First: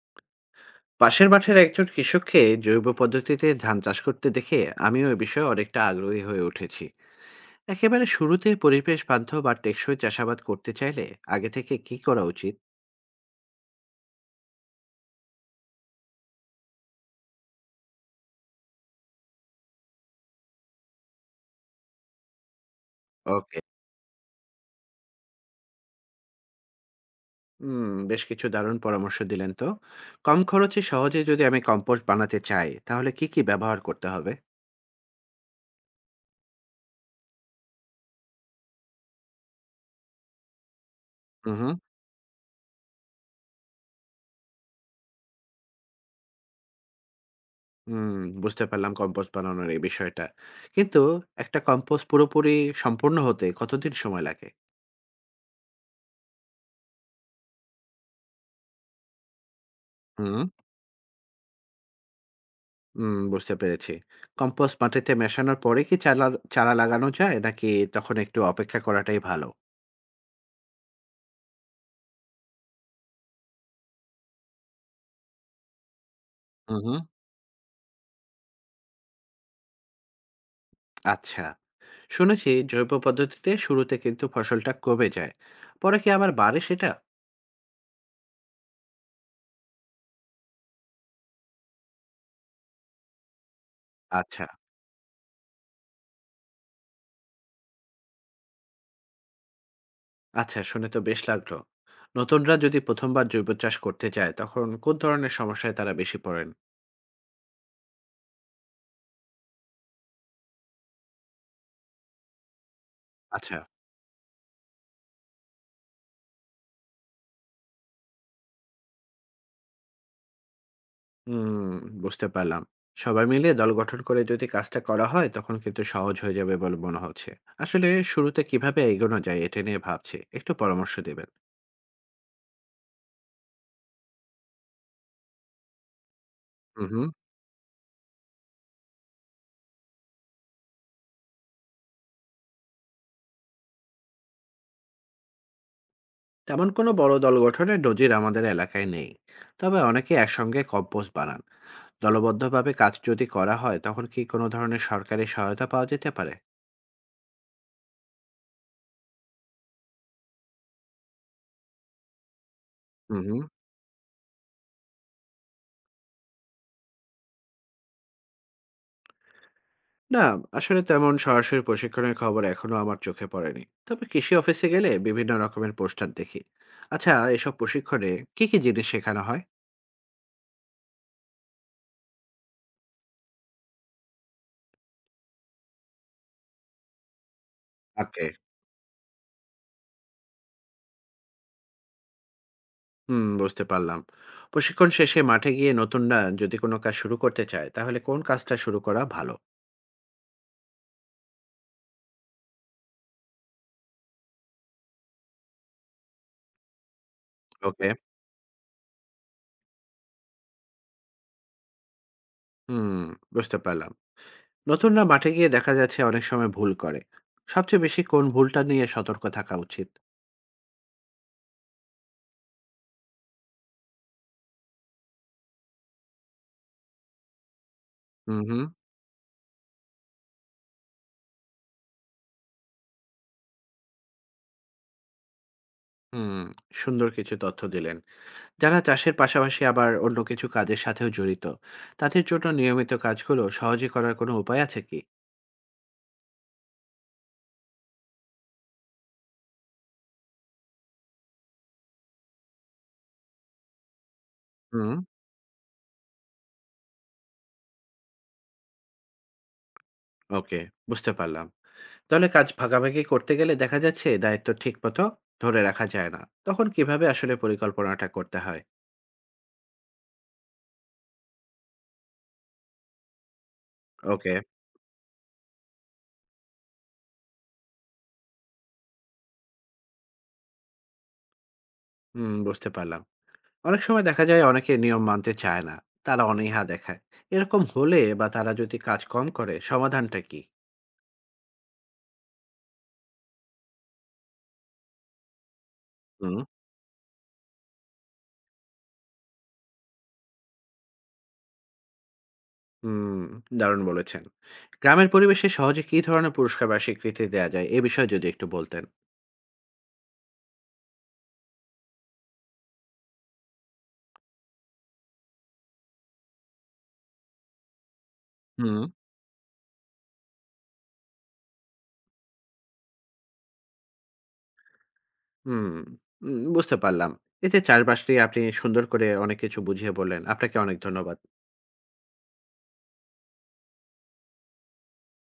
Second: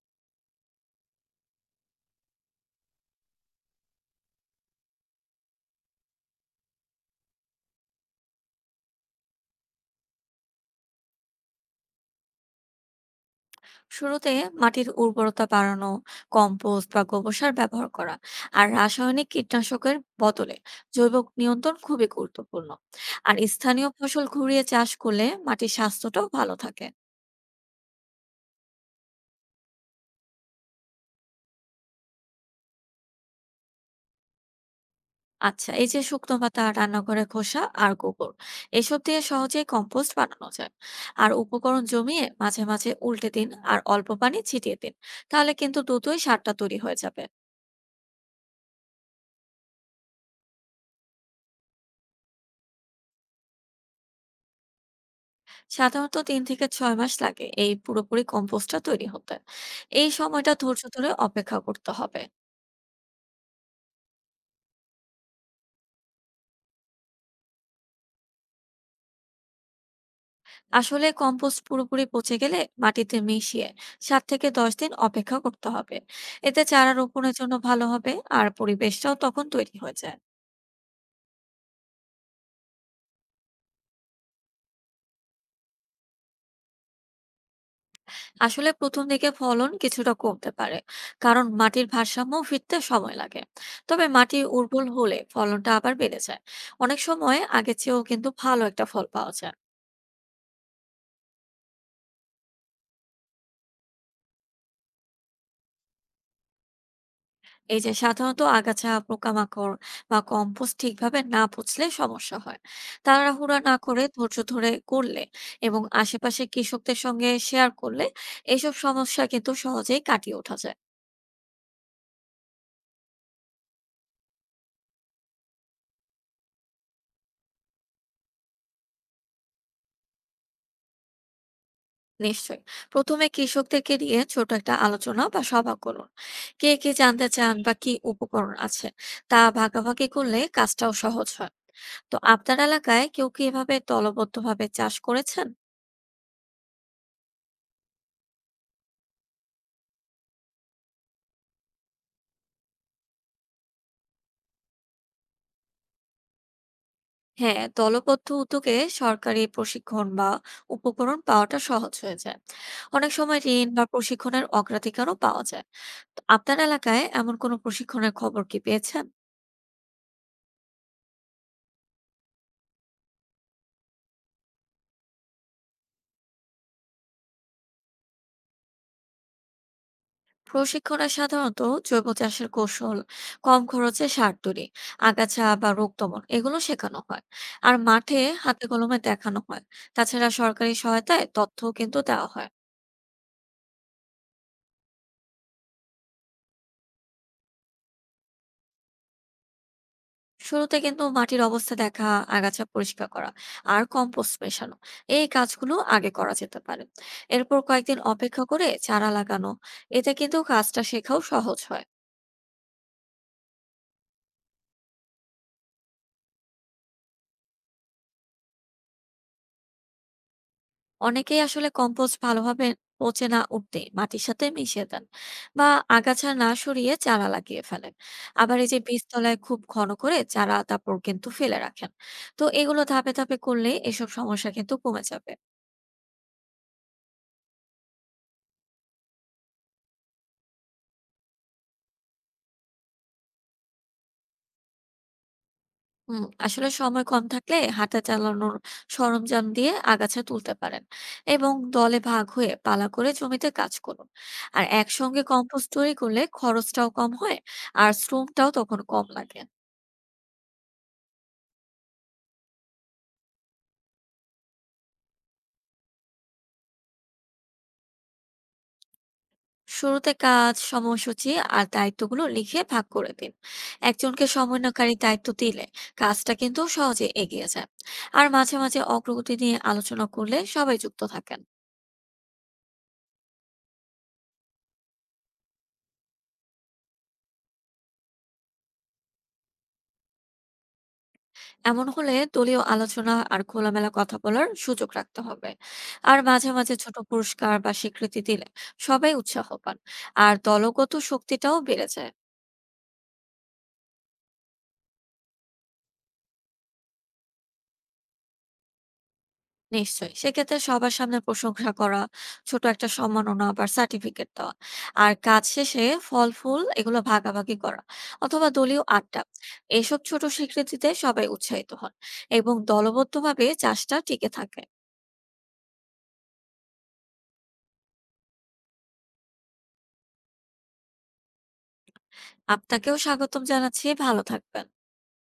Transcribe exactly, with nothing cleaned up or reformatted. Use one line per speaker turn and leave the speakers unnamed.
পাশের মাঠের একজন কৃষককে জৈব পদ্ধতিতে ধান চাষ করতে দেখে আমিও এ বিষয়ে অনেকটা আগ্রহী হয়ে উঠেছি। একেবারে শুরুতে পরিবেশ বান্ধব বা টেকসই চাষাবাদ করতে চাইলে আগে থেকে কি করা উচিত?
শুরুতে মাটির উর্বরতা বাড়ানো, কম্পোস্ট বা গোবর সার ব্যবহার করা, আর রাসায়নিক কীটনাশকের বদলে জৈব নিয়ন্ত্রণ খুবই গুরুত্বপূর্ণ। আর
ওকে।
স্থানীয় ফসল ঘুরিয়ে চাষ করলে মাটির স্বাস্থ্যটাও ভালো থাকে।
হুম, বেশ কিছু দারুণ পরামর্শ দিলেন তো। কম খরচে সহজে যদি আমি কম্পোস্ট বানাতে চাই তাহলে কি কি ব্যবহার করতে হবে?
আচ্ছা, এই যে শুকনো পাতা, রান্নাঘরে খোসা আর গোবর, এসব দিয়ে সহজেই কম্পোস্ট বানানো যায়। আর
হুম, হুম।
উপকরণ জমিয়ে মাঝে মাঝে উল্টে দিন আর অল্প পানি ছিটিয়ে দিন, তাহলে কিন্তু দ্রুতই সারটা তৈরি হয়ে যাবে।
হুম, বুঝতে পারলাম কম্পোস্ট বানানোর এই বিষয়টা, কিন্তু একটা কম্পোস্ট পুরোপুরি সম্পূর্ণ হতে কতদিন সময় লাগে?
সাধারণত তিন থেকে ছয় মাস লাগে এই পুরোপুরি কম্পোস্টটা তৈরি হতে। এই
হুম।
সময়টা ধৈর্য ধরে অপেক্ষা করতে হবে।
হুম, বুঝতে পেরেছি। কম্পোস্ট মাটিতে মেশানোর পরে কি চালা চারা লাগানো যায়? নাকি তখন একটু অপেক্ষা করাটাই ভালো?
আসলে কম্পোস্ট পুরোপুরি পচে গেলে মাটিতে মিশিয়ে সাত থেকে দশ দিন অপেক্ষা করতে হবে। এতে
হু,
চারা
হু।
রোপণের জন্য ভালো হবে, আর পরিবেশটাও তখন তৈরি হয়ে যায়।
আচ্ছা। শুনেছি জৈব পদ্ধতিতে শুরুতে কিন্তু ফসলটা কমে যায়। পরে কি আবার বাড়ে সেটা?
আসলে প্রথম দিকে ফলন কিছুটা কমতে পারে, কারণ মাটির ভারসাম্য ফিরতে সময় লাগে। তবে মাটি
আচ্ছা।
উর্বর হলে ফলনটা আবার বেড়ে যায়। অনেক সময় আগের চেয়েও কিন্তু ভালো একটা ফল পাওয়া যায়।
আচ্ছা, শুনে তো বেশ লাগলো। নতুনরা যদি প্রথম বার জৈব চাষ করতে চায় তখন কোন ধরনের সমস্যায় তারা বেশি পড়েন?
এই যে সাধারণত আগাছা, পোকামাকড় বা কম্পোস্ট ঠিকভাবে না পচলে সমস্যা হয়। তাড়াহুড়া
আচ্ছা।
না করে ধৈর্য ধরে করলে এবং আশেপাশে কৃষকদের সঙ্গে শেয়ার করলে এইসব সমস্যা কিন্তু সহজেই কাটিয়ে ওঠা যায়।
হুম, বুঝতে পারলাম। সবাই মিলে দল গঠন করে যদি কাজটা করা হয়, তখন কিন্তু সহজ হয়ে যাবে বলে মনে হচ্ছে। আসলে শুরুতে কিভাবে এগোনো যায় এটা নিয়ে ভাবছি। একটু পরামর্শ দেবেন?
নিশ্চয়ই, প্রথমে কৃষকদেরকে নিয়ে ছোট একটা আলোচনা বা সভা করুন। কে
হুম,
কে
হুম।
জানতে চান বা কি উপকরণ আছে, তা ভাগাভাগি করলে কাজটাও সহজ হয়। তো আপনার এলাকায় কেউ কি এভাবে দলবদ্ধভাবে চাষ করেছেন?
তেমন কোনো বড় দল গঠনের নজির আমাদের এলাকায় নেই। তবে অনেকে একসঙ্গে কম্পোস্ট বানান। দলবদ্ধভাবে কাজ যদি করা হয়, তখন কি কোনো ধরনের সরকারি সহায়তা পাওয়া যেতে পারে?
হ্যাঁ, দলবদ্ধ উদ্যোগে সরকারি প্রশিক্ষণ বা উপকরণ পাওয়াটা সহজ হয়ে যায়। অনেক
হুম,
সময়
হুম।
ঋণ বা প্রশিক্ষণের অগ্রাধিকারও পাওয়া যায়। তো আপনার এলাকায় এমন কোনো প্রশিক্ষণের খবর কি পেয়েছেন?
না, আসলে তেমন সরাসরি প্রশিক্ষণের খবর এখনো আমার চোখে পড়েনি। তবে কৃষি অফিসে গেলে বিভিন্ন রকমের পোস্টার দেখি। আচ্ছা, এসব প্রশিক্ষণে কি, কি জিনিস শেখানো হয়?
প্রশিক্ষণে সাধারণত জৈব চাষের কৌশল, কম খরচে সার তৈরি, আগাছা বা রোগ দমন এগুলো শেখানো হয়। আর মাঠে
ওকে।
হাতে কলমে দেখানো হয়। তাছাড়া সরকারি সহায়তায় তথ্যও কিন্তু দেওয়া হয়।
হুম, বুঝতে পারলাম। প্রশিক্ষণ শেষে মাঠে গিয়ে নতুনরা যদি কোনো কাজ শুরু করতে চায়, তাহলে কোন কাজটা শুরু করা ভালো?
শুরুতে কিন্তু মাটির অবস্থা দেখা, আগাছা পরিষ্কার করা আর কম্পোস্ট মেশানো, এই কাজগুলো আগে করা যেতে পারে। এরপর
ওকে।
কয়েকদিন অপেক্ষা করে চারা লাগানো, এতে কিন্তু কাজটা শেখাও সহজ হয়।
হুম, বুঝতে পারলাম। নতুনরা মাঠে গিয়ে দেখা যাচ্ছে অনেক সময় ভুল করে। সবচেয়ে বেশি কোন ভুলটা নিয়ে সতর্ক থাকা উচিত?
অনেকেই আসলে কম্পোস্ট ভালোভাবে পচে না উঠতে মাটির সাথে মিশিয়ে দেন, বা আগাছা না সরিয়ে চারা লাগিয়ে ফেলেন।
হুম,
আবার
হুম,
এই যে বীজতলায় খুব ঘন করে চারা তারপর কিন্তু ফেলে রাখেন। তো এগুলো ধাপে ধাপে করলে এসব সমস্যা কিন্তু কমে যাবে।
হুম, সুন্দর কিছু তথ্য দিলেন। যারা চাষের পাশাপাশি আবার অন্য কিছু কাজের সাথেও জড়িত, তাদের জন্য নিয়মিত কাজগুলো সহজে করার কোনো উপায় আছে কি?
হুম, আসলে সময় কম থাকলে হাঁটা চালানোর সরঞ্জাম দিয়ে আগাছা তুলতে পারেন এবং দলে ভাগ হয়ে পালা করে জমিতে কাজ করুন। আর
হুম।
একসঙ্গে কম্পোস্ট তৈরি করলে খরচটাও কম হয়, আর শ্রমটাও তখন কম লাগে।
ওকে, বুঝতে পারলাম। তাহলে কাজ ভাগাভাগি করতে গেলে দেখা যাচ্ছে দায়িত্ব ঠিকমতো ধরে রাখা যায় না। তখন কিভাবে আসলে পরিকল্পনাটা করতে হয়?
শুরুতে কাজ, সময়সূচি আর দায়িত্বগুলো লিখে ভাগ করে দিন। একজনকে
ওকে।
সমন্বয়কারী দায়িত্ব দিলে কাজটা কিন্তু সহজে এগিয়ে যায়। আর মাঝে মাঝে অগ্রগতি নিয়ে আলোচনা করলে সবাই যুক্ত থাকেন।
হুম, বুঝতে পারলাম। অনেক সময় দেখা যায় অনেকে নিয়ম মানতে চায় না, তারা অনীহা দেখায়। এরকম হলে বা তারা যদি কাজ কম করে, সমাধানটা কি?
এমন হলে দলীয় আলোচনা আর খোলামেলা কথা বলার সুযোগ রাখতে হবে। আর
হুম।
মাঝে মাঝে ছোট পুরস্কার বা স্বীকৃতি দিলে সবাই উৎসাহ পান, আর দলগত শক্তিটাও বেড়ে যায়।
হুম, দারুণ বলেছেন। গ্রামের পরিবেশে সহজে কি ধরনের পুরস্কার বা স্বীকৃতি দেয়া যায় এ বিষয়ে যদি একটু বলতেন?
নিশ্চয়ই, সেক্ষেত্রে সবার সামনে প্রশংসা করা, ছোট একটা সম্মাননা বা সার্টিফিকেট দেওয়া, আর কাজ শেষে ফল ফুল এগুলো ভাগাভাগি করা, অথবা
হুম।
দলীয় আড্ডা, এসব ছোট স্বীকৃতিতে সবাই উৎসাহিত হন এবং দলবদ্ধভাবে চাষটা টিকে থাকে।
হুম, উম বুঝতে পারলাম। এই যে চারপাশটি আপনি সুন্দর করে অনেক কিছু বুঝিয়ে বললেন, আপনাকে অনেক ধন্যবাদ।
আপনাকেও স্বাগতম জানাচ্ছি, ভালো থাকবেন।